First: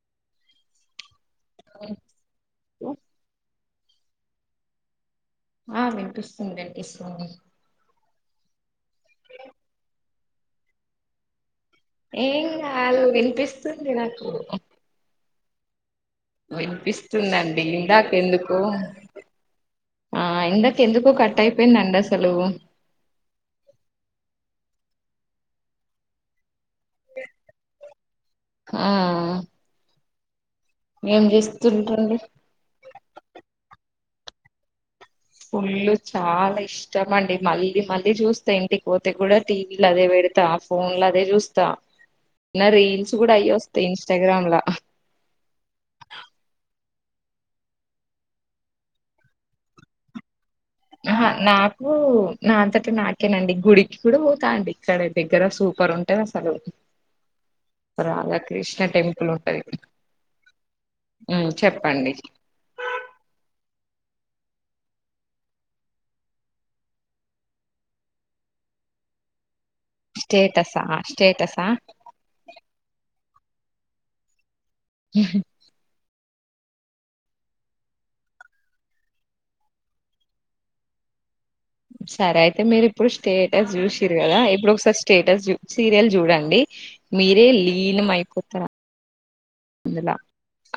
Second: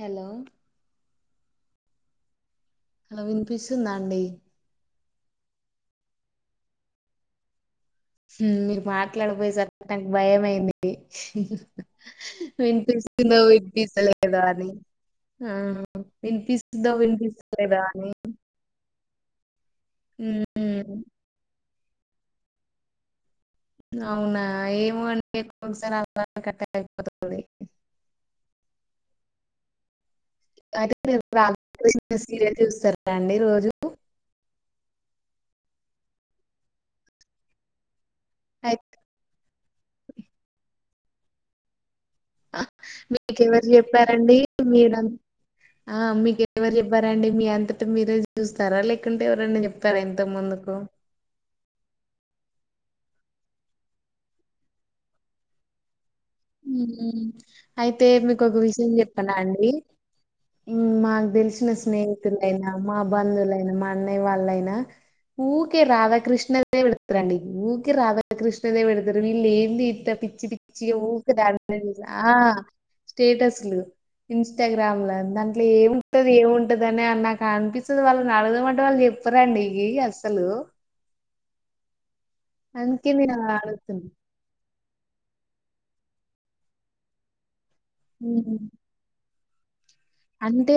Hello ఓ ఆండి ఆ వినిపిస్తుంది వినిపిస్తుంది హుమ్ మీరు మాట్లాడకపోయే సరి కి నాకు భయమయింది ఏం కాదు వినిపిస్తుందా వినిపిస్తుంది నాకు వినిపిస్తలేదా అని ఆ వినిపిస్తుందా వినిపిస్తుందండి వినిపిస్తులేదా ఇందాక అని ఎందుకు ఆ ఇందాక ఉమ్, ఎందుకు కట్ అయిపోయింది అవునా ఏమో అండి ఒకోసారి అలాగే కట్ అయిపోతది ఆ అదే ఏం చేస్తుంటండి మీరు సీరియల్ చూస్తారా అండి రోజు పుల్లు చాలా ఇష్టమండి మళ్ళీ మళ్ళీ అదే చూస్ అయితే మీకెవరు చెప్పారండి లా మీరు ఆ మీకెవరు చెప్ప ఎవ్వరండి మీ అంతట మీరే చూస్తారా లేకుంటే ఎవ్వరైనా చెప్పారా ఇంతకు ముందు ఆహ నాక్ ఓ నా అంతట నాకేనండి గుడికి కూడా పోతా అండి ఇక్కడ దగ్గర సూపర్ ఉంట ఉమ్ అయితే మీకు ఒక రాధాకృష్ణ విషయం టెంపుల్ చెప్పనా అండి ఉంటది మాకు హ్మ్ తెలిసిన చెప్పండి స్నేహితులైనా మా బంధువులైనా మా అన్నయ్య వాళ్ళైనా ఊకే రాధాకృష్ణ దేవుడు గుడి అండి ఊకే రాధకృష్ణ దేవుడు గుడి వీళ్ళు ఏంది అంతా పిచ్చి స్టేటసా పిచ్చి గా ఉకే డాన్స్ స్టేటసా లు చేసి నా ఆ స్టేటస్ లు ఇన్ టగ్రాంమ్ లో దాంట్లో ఏము ఉంటది ఏముంటదని అ నాకు అనిపిస్తుంది వాళ్ళు ని అడగదామంటే వాళ్ళు చెప్పరండి అసలు సరే అయితే మీరు ఇప్పుడు నేను అలా స్టేటస్ అడుగుతున్నా. చూసిరు కదా ఇప్పుడు స్టేటస్ సీరియల్ చూడండి మీరే లీనం హ్మ్. అయిపోతరా అంటే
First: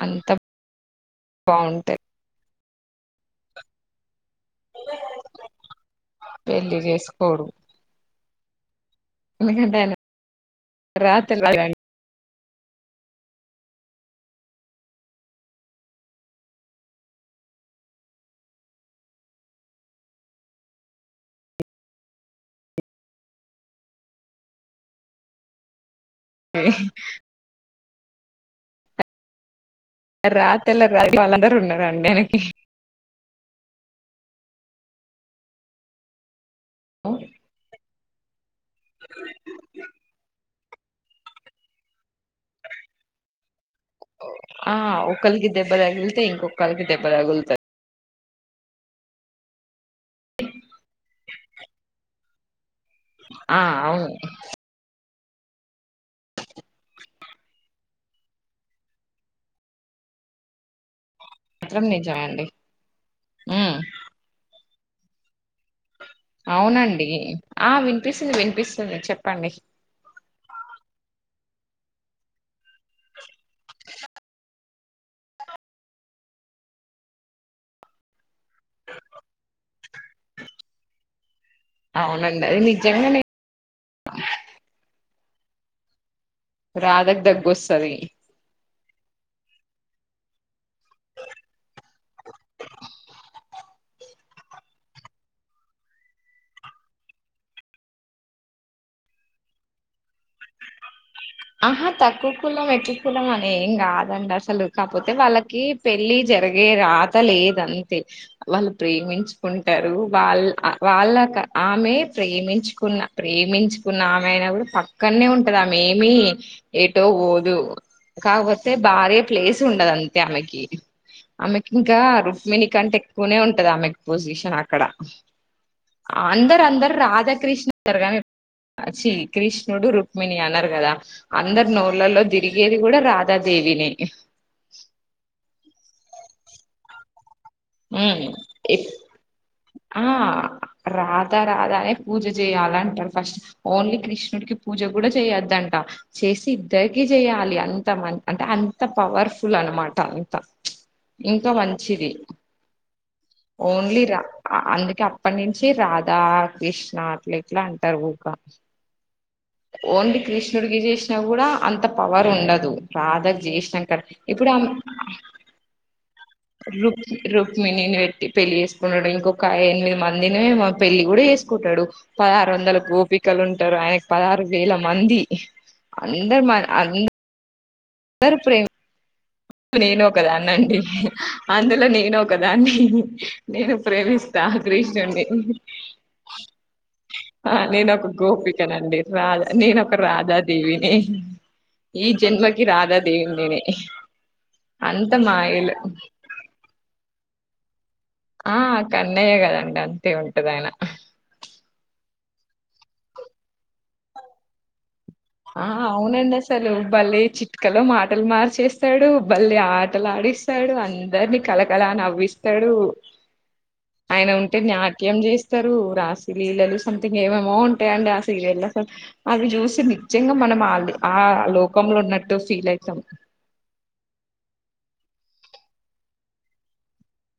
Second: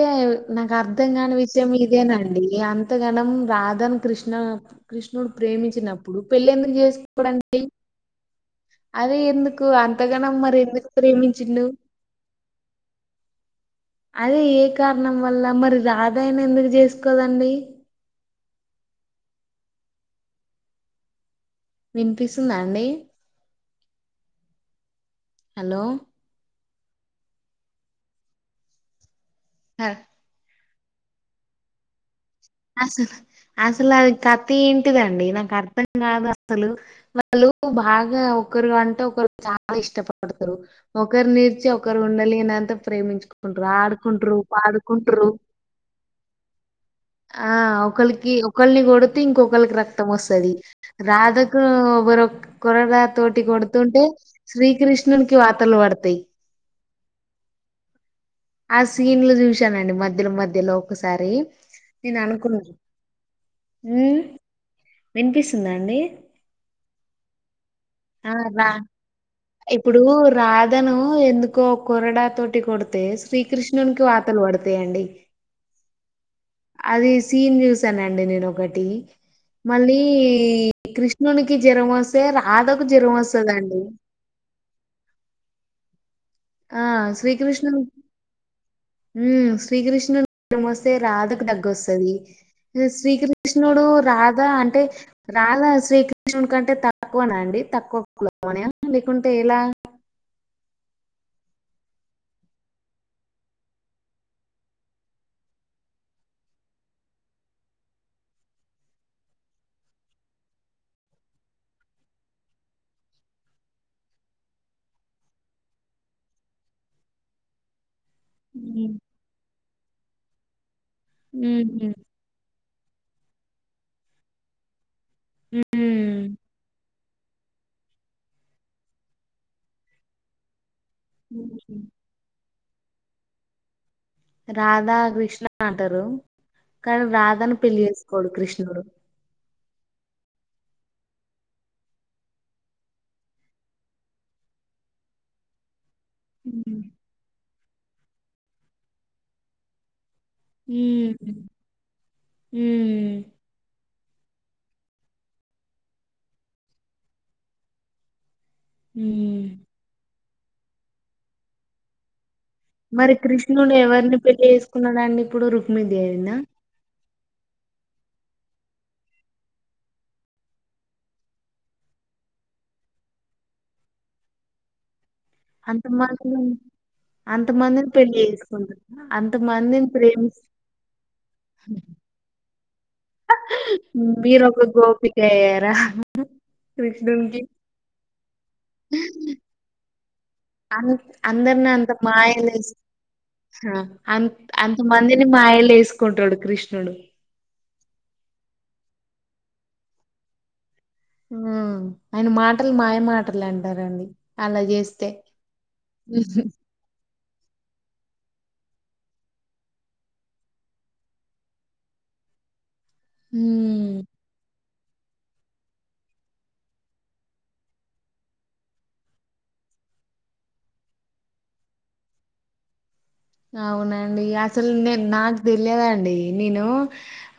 నాకు అర్థం కాని విషయం బాగుంటది ఇదేనండి అంతగనం రాదను కృష్ణ కృష్ణుడు ప్రేమించినప్పుడు పెళ్ళి ఎందుకు పెళ్లి చేసుకోడు చేసుకోడండి అదే ఎందుకు ఎందుకంటే ఆయన అంతగాన మరి ఎందుకు రాతెల్ల ప్రేమించిండు అదే ఏ కారణం వల్ల మరి రాధాయన ఎందుకు చేసుకోదండి వినిపిస్తుందండి హలో ఏ అ రాత్రిళ్ళ రాత్ర వాళ్ళందరుూ ఉన్నారండి ఆయనకి అసలు అసలు అది కథెంటిదండి నాకు అర్థం కాదస్ అసలు వాళ్ళు బాగా ఒకరు అంటే ఒకరు చాలా ఇష్టపడతరు ఒకరు నీర్చి ఒకరు ఉండలేనంత ప్రేమించుకుం ఆడ్కుంట్రు ఆ పాడుకుంట్రు ఒకలికి దెబ్బ తగిలితే ఇంకొకలికి దెబ్బ ఆ తగులుతది ఒకళ్ళకి ఒకల్ని కొడుతే ఇంకొకరికి రక్ త్తమోస్తది రాధకు బర కూరగా తోటి ఆ కొడుతుంటే అవును శ్రీకృష్ణునికి వార్తలు పడతయి ఆ సీన్లు చూశానండి మధ్యలో మధ్యలో ఒకసారి మాత్రం నేను నిజమే అండి అనుకున్న హ్మ్ ఉమ్ వినిపిస్తుందా అండి అవునండి ఆ ఆ వినిపిస్తుంది రా వినిపిస్తుంది చెప్పం ఇప్పుడు రాధను ఎందుక్ కో కొరడా తోటి కొడితే శ్రీకృష్ణునికి వాతలు పడతాయండి అది సీన్ న్యూస్ నండి నేనోకటి మళ్ళీ కృష్ణునికి జ్వరం వస్తే అవునండి అది రాధకు జ్వరం నిజంగానే వస్తదండి ఆ రాధకు శ్రీకృష్ణనిన్ దగ్గొస్తది ఉమ్ శ్రీకృష్ణునీకోస్తే రాధకు దగ్గస్తది శ్రీకృష్ణుడు రాధ అం టే రాధా శ్రీకృష్ణుడి కంటే తక్కువన అండి తక్కువ లేకుంటే ఎలా ఆహా తక్కువ కులం ఎక్కువ కులం ఏం కాదండి అసలు కాకపోతే వాళ్ళకి పెళ్ళి జరిగే రాత లేద అంతే వాళ్ళు ప్రేమించుకుంటారు వాళ్ళ వాళ్ళ ఆమె ప్రేమించుకున్న ప్రేమించుకున్న ఆమె అయిన కూడా పక్కనే ఉంటది ఆమె మీ ఎటుపోదు కాపోతే హ్మ్. భార్య ప్లేస్ తుండదండి ఆమెకి ఆమెకి హుహు. ఇంకా రుక్మిణి కంటే ఎక్కువనే ఉంటది ఆమెక్ పొజిషన్ అక్కడ హ్మ్. అందరు అందరు రాధాకృష్ణ గారుగని అచ్చీ కృష్ణుడు రుక్మిణీ అనర్ కదా అందరు హుహు. నోళ్లలో తిరిగేది కూడా రాధాదేవినే రాధా కృష్ణ అంటరు కానీ రాధను పెళ్లి ఉమ్ చేసుకోడు ఇ కృష్ణుడు. ఆ రాదా రాదానే పూజ చేయాలంట ఫస్ట్ ఓన్లీ కృష్ణుడికి పూజ కూడా చేయొద్దంట చేసి హ్మ్. ఇద్దరికి చేయాలి అంత మ అంటే అంత పవర్ఫుల్ అనమట త హ్మ్. ఇంకా మంచిది హ్మ్. ఓన్లీ రా అందుకే అప్పటి నుంచి రాధా కృష్ణ అట్ల ఇట్లా అంటారు ఊక హ్మ్. ఓన్లీ కృష్ణుడికి చేసినా కూడా అంత పవర్ ఉండద్ దు మరి రాధక్ కృష్ణుడు జేసినంకనే ఎవరిని పెళ్లి ఇప్పుడు ఆమే చేసుకున్నాడండి ఇప్పుడు? రుక్మిదేవినా? రుక్ రుక్మిణీని పెళ్లి చేసుకుంటడు ఇంకొక ఎనిమిది మందిని పెళ్లి కూడా వేసుకుంటడు పదహారు వందల గోపి కలు ఉంటరు ఆయనకి పదహారు వేల మంది అంత అందరు మాత్రం మ అంధ అంతమందిని పెళ్లి ధర ప్రేమ చేసుకుంటున్నా అంతమందిని నేను ప్రేమిస్ ఒకదాన్న అండి అందులో నేను ఒకదాన్ని నేను ప్రేమిస్తా మీరు అ ఒక గోపిక కృష్ణుణ్ణి అయ్యారా కృష్ణునికి ఆ నేనొ ఒక గోపికనండి రాధ నేన అదా అన్ దేవిని అందరిని అంత ఈ జన్మ మాయలు కి వేసి రాధా దేవిని నేనే ఆ, అంత అంత అంతమందిని మాయలు వేసుకుంటాడు కృష్ణుడు ఆ కన్నయే కదండి అంతే ఉంటదాయన ఆయన మాటలు మాయ మాటలు అంటారండి అలా చేస్తే ఆ అవునండి అసలు బల్లే చిక్ టికలో మాటలు మార్చేస్తాడు భల్లే ఆటలు ఆడిస్తాడు అందరిని కళకళా నవ్విస్తాడు ఉమ్. ఆయన ఉంటే జ్ఞా కి ఏం చేస్తారు రాసలీలలు సంథింగ్ ఏమేమో ఉంటాయిండి ఆ సీరియల్లో అసలు అవి చూసింది నిజంగా మనం ఆ ఆ లోకంలో ఉన్నట్టు ఫీల్ అయితం అవునండి అసలు నేన్ నాకు తెలియదండి నేను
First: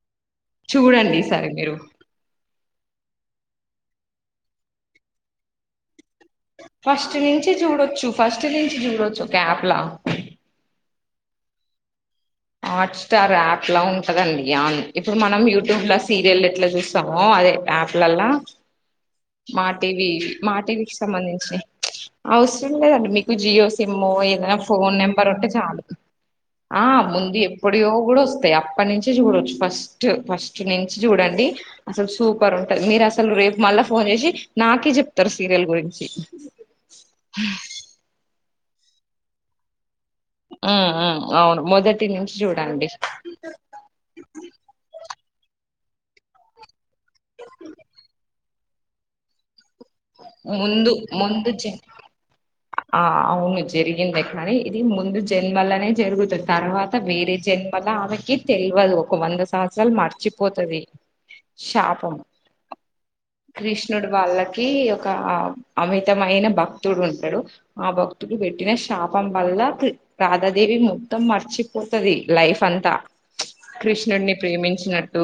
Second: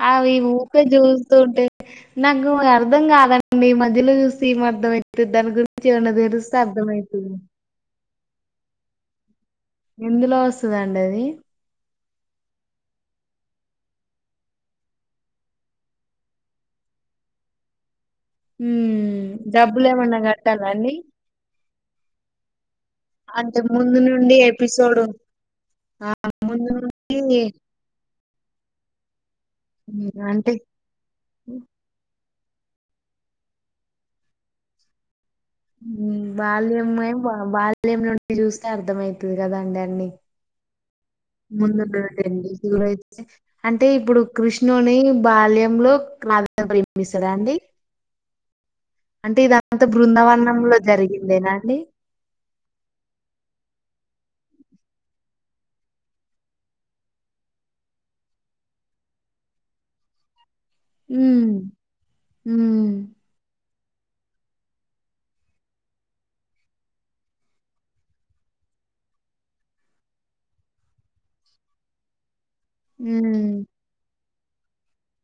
ఆ ఈ ఊకే చూడండి ఈసారి చూస్తంటే మీరు నాకు ఇంగ అర్థం అర్థం కాదండి మధ్యలో చూసి ఏం అర్థం అయితుది దాని గురించి ఏమన్నా తెలిస్తే ఫస్ట్ అర్థమైతుంది నుంచి చూడొచ్చు ఫస్ట్ నుంచి చూడొచ్చు ఒక యాప్ లా ఎందులో వస్తదండి అది హాట్ స్టార్ యాప్ లా ఉంటదండి యాన్ ఇప్పుడు మనం యూట్యూబ్ లో సీరియల్ ఎట్లా చూస్తామో అదే యాప్లల్లా హ్మ్. మా టీవీ డబ్బులేమన్నా మా కట్టాలా అండి? టీవీకి సంబంధించి అవసరం లేదండి మీకు అంటే జియో ముందు సిమ్ము నుండి ఏదైనా ఫోన్ ఎపిసోడ్ నెంబర్ ఉంటే చాలు ఆ! ముందు ఆ ముందు నుండి ఎప్పుడియో కూడా వస్తాయి అప్పటి నుంచే చూడవచ్చు ఫస్ట్ హ్మ్. అంటే ఫస్ట్ నుంచి చూడండి అసలు సూ సూపర్ ఉంటది మీరు అసలు రేపు మళ్ళా ఫోన్ చేసి నాకే చెప్ బాల్యం ఏం బాల్యం నుండి చూస్తే అర్ధమయితుది కదండి అన్నీ హ్మ్ మ్మ్ అంటే ఇప్పుడు కృష్ణుని బాల్యంలో రాధని ప్రేమిస్తాడా అండి అంటే ఇ అంత బృందావనంలో ముందు ముందు జరిగిందేనా జ అండి ఆ అవును జరిగింది కానీ ఇది ముందు జన్మలనే జరుగుతుంది తర్వాత వేరే జన్మ కథ ఆమెకి తెల్వదు ఒక వంద సంవత్సరాలు మరచి పోతది హ్మ్. శాపము హ్మ్. కృష్ణుడు వాళ్ళకి ఒక అమితమైన భక్తుడు ఉంటడు ఆ భక్తుడు పెట్టిన శాపం వల్ల రాధాదేవి మొత్తం మర్చిపోతది. లైఫ్ అంతా హ్మ్. కృష్ణుడిని ప్రేమించినట్టు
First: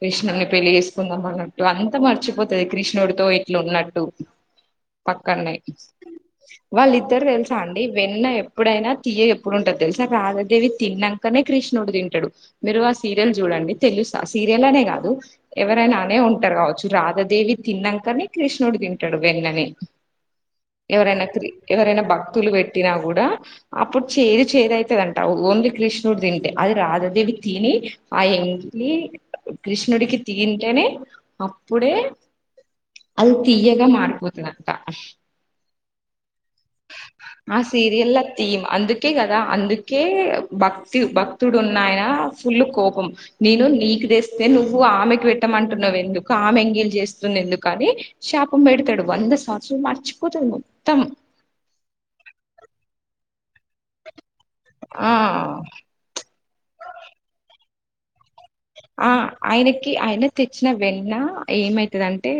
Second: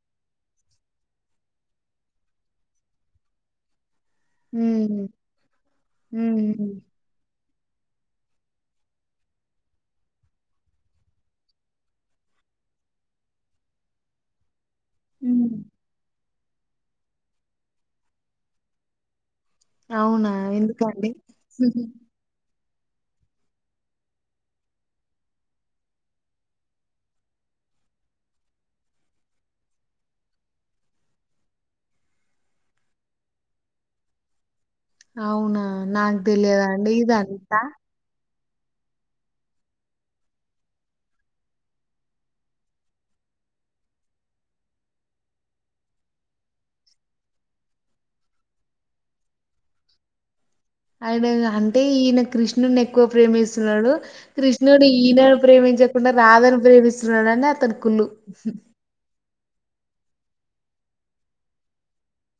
కృష్ణుని పెళ్లి చేసుకుందాం అన్నట్టు అంత మర్చిపో పోతది కృష్ణుడితో ఇట్లు ఉన్నట్టు హ్మ్. పక్కననే హ్మ్. వాళ్ళిద్దరు తెలిసి అండి వెన్న ఎప్పుడైనా తియ ఎప్పుడుంటంది తెలుసా రాధదేవి తిన్నాకనే కృష్ణుడు తింటడు. మీరు ఆ సీరియల్ చూడండి తెలుసు ఆ సీరియల్ అనేగా కాదు హ్మ్. ఎవరైనా అనే ఉంటారు కావచ్చు రాధాదేవి తిన్నంకనే కృష్ణుడు తింటడు. వెన్నని అవునా? ఎందుకండి? ఎవరైనా క్రి ఎవరైనా భక్తులు పెట్ పేట్టినా కూడా అప్పుడు చేదు చేదు అయితదంట ఓన్లీ కృష్ణుడు తింటే అది రాధాదేవి తిని. ఆ ఎంగిలి కృష్ణుడికి తియింటేనే అప్పుడే అది తియ్యగా మారిపోతుంది. అవునా నాకు తెలియదా అండి ఆ ఇదంతా సీరియల్ల థీమ్ అందుకే కదా అందుకే భక్తి భక్తుడు ఉన్నాయన ఫుల్ కోపం నేను నీకు తెస్తే నువ్వు ఆమెకి పెట్టమంటున్నావు ఎందుకు ఆమె ఎంగీలి చేస్ స్తుంది ఎందుకని శాపం పెడతాడు. వంద సంవత్సరాలు మర్చిపోతాము ఆయన అంటే ఈన క్రిష్ణుని ఎక్కువ ప్రేమిస్తున్నాడు. క్రిష్ణుడు ఆ ఈయనను ప్రేమించకుండ రాధను ప్రేమిస్తున్నాడని అతనికి కుళ్ళు. ఆ ఆయనకి ఆయన తెచ్చిన వెన్న ఏమైతదంటె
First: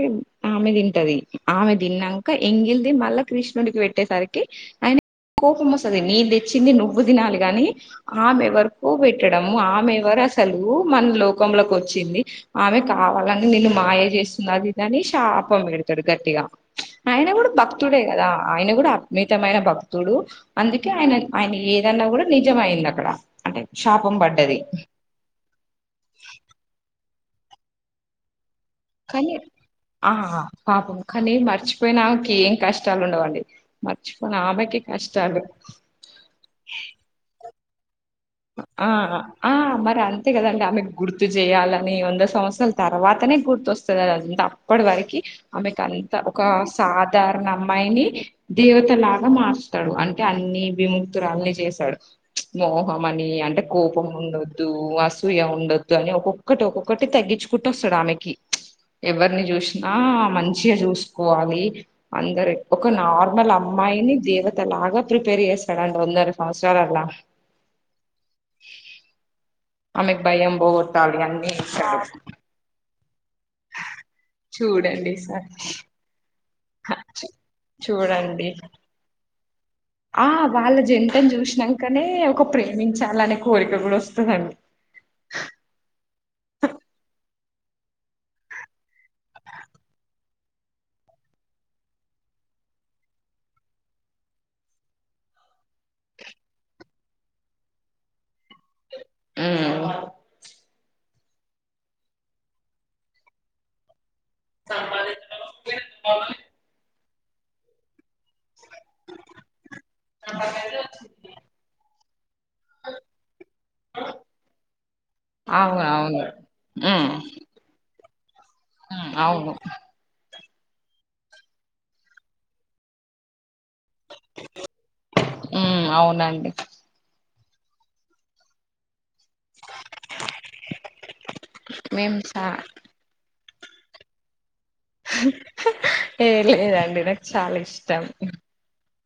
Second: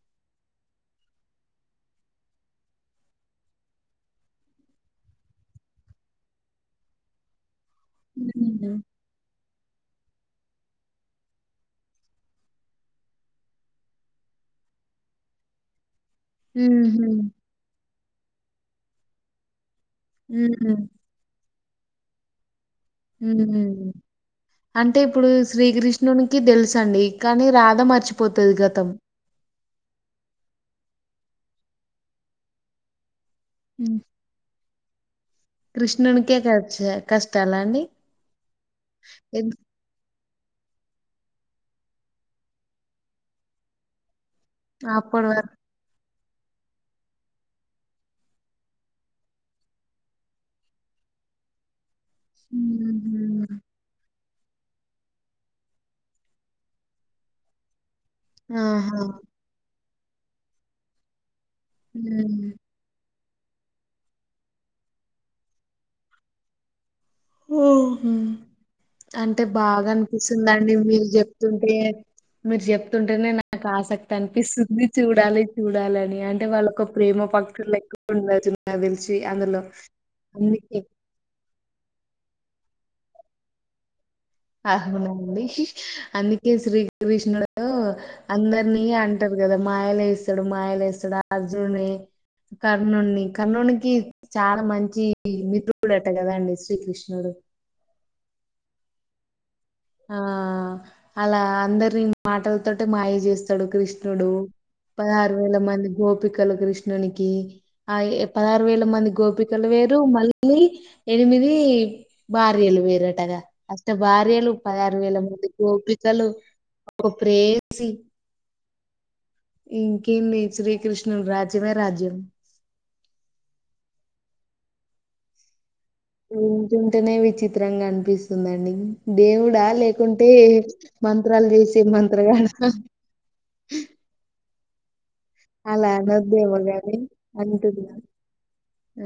ఆమె తింటది. ఆమె తిన్నంక ఎంగిల్ది మళ్ళా కృష్ణుడికి పెట్టేసరికి ఆయన కోపమోస్తది నేన్ తెచ్చింది నువ్వు తినాలి గాని హ్మ్. ఆమెవరికో పెట్టడము ఆమె ఎవరు అసలు మన లోకంలోకి వచ్చింది ఆమె కావాలని నిను మాయ చేస్తుంది అది ఇదని శాపం పెడు తాడు గట్టిగ హుహు. ఆయన కూడ భక్తుడే కదా ఆయన కూడ అద్మితమైన భక్ తుడు హ్మ్. అందుకే ఆయన ఆయన ఏదన్న కూడా నిజమైంది. మ్ అంటే ఇప్పుడు శ్రీక్రిష్ నునికి తెలుసండి కానీ రాధ మర్చిపోతది గత్ కానీ ఆ పాపం కానీ మర్చిపోయినాక ఏం కష్టాలు ఉండవండి. హ్మ్. మర్చిపోని ఆమెకి కష్టాలు కృష్ణునికే కచ్చ కష్టాల అండి? ఆ ఎన్ ఆ మరన్ అంతే కదండి ఆమెకు గుర్తు చేయాలని వంద సంవత్సరాల తర్వాతనే గుర్తొస్తది అదన్నీ అప్పడవరీకి అప్పడి వరకు ఆమె కన్ ఒక సాధారణ అమ్మాయిని దేవతలాగ మార్స్తాడు అంటే అన్ని విము తురాలని చేశాడు మోహమని హుహు. అంటే కోపం ఉండొద్దు, అసూయ ఉండొద్దు. అని ఒక్కొక్కటి ఒక్కొక్కటి తగ్గించుకుంటూ వస్తాడు ఆమె కి ఆహా! ఎవరిని చూసినా మంచిగ చూసుకోవా పోయి హ్మ్. అందరు ఒక నార్ వాల్ అమ్మాయిని దేవత లాగా ప్రిపేర్ చేస్తాడంట వందర సంవత్సరాలల్ల ఓహ అంటే బాగ ఆమెకు భయం అనిపిస్తుందండి. మీరు పోగొట్టాలి అన్ని చెప్తుంటే చేశాడు మీర్ చెప్ తింటేనే నాకు ఆసక్తి అనిపిస్తుంది చూడండి చూడాలి సార్ చూడాలి అని అన్ అంటే వాళ్ళొక ప్రేమ పక్షులు లెక్కా చూడండి ఉండొచ్చు నాకు తెలిసి అందులో ఆ అందుకే. వాళ్ళ జంటని చూసినంకనే ఒక ప్రేమించాలనే కోరిక కూడా ఓస్ అవునండి అన్ని ఈ శ్రీకృష్ణుడు అందరినీ అంటారు కదా మాయలేస్తడు మాయలేస్తడు అ ర్జున్ని కర్ణున్ని కర్ణునికి చాలా మంచి మితు తుడట కదండి శ్రీకృష్ణుడు. ఉమ్ ఆ అలా అందరినీ మాటలతో మాయ చేస్తాడు క్రిష్ నుడు పదహారు వేల మంది గోపికలు కృష్ణునికి. ఆ ఎ పదహారు వేల మంది గోపికలు వేరు మళ్ళీ ఎనిమిది భార్యలు వేరటగా, అష్ట భార్యలు పదహారు వేల మంది అవును అవును గోపికలు ఒక ఉమ్ ప్రేయసి ఉమ్ అవును ఇంకేంది శ్రీకృష్ణుని రాజ్యమే రాజ్యం. మ్ వింటుంటేనే విచిత్రంగా అనిపిస్తుందండి ఇది దేవుడా లేకుంటే మంత్రాలు చేసే మేము మంత్రగాడ చా అలా ఏ అనద్దేమో కానీ లేదండి నాకు చాలా అంటున్న ఇష్టం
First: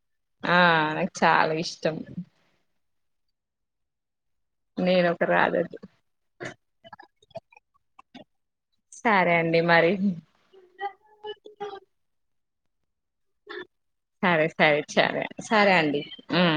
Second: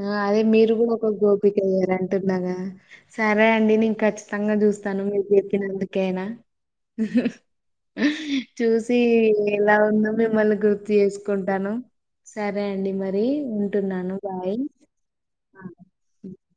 ఆ అదే ఆ మీరు కూడ ఒక నాకు చాలా గోపిక అయ్యారు ఇష్టం అంటున్నాగా సరే అండి నేను ఖచ్చితంగా జూస్తాను నేను మీరు ఒక రాధ చెప్పినందుకైనా. చూసి సరే అండి ఎలా మరి ఉంటుందో మిమ్మల్ని గుర్తు చేసుకుంటానం. సరే అండి మరి ఉంటున్నాను సరే బాయ్ సరే సరే ఆ. సరే అండి ఉమ్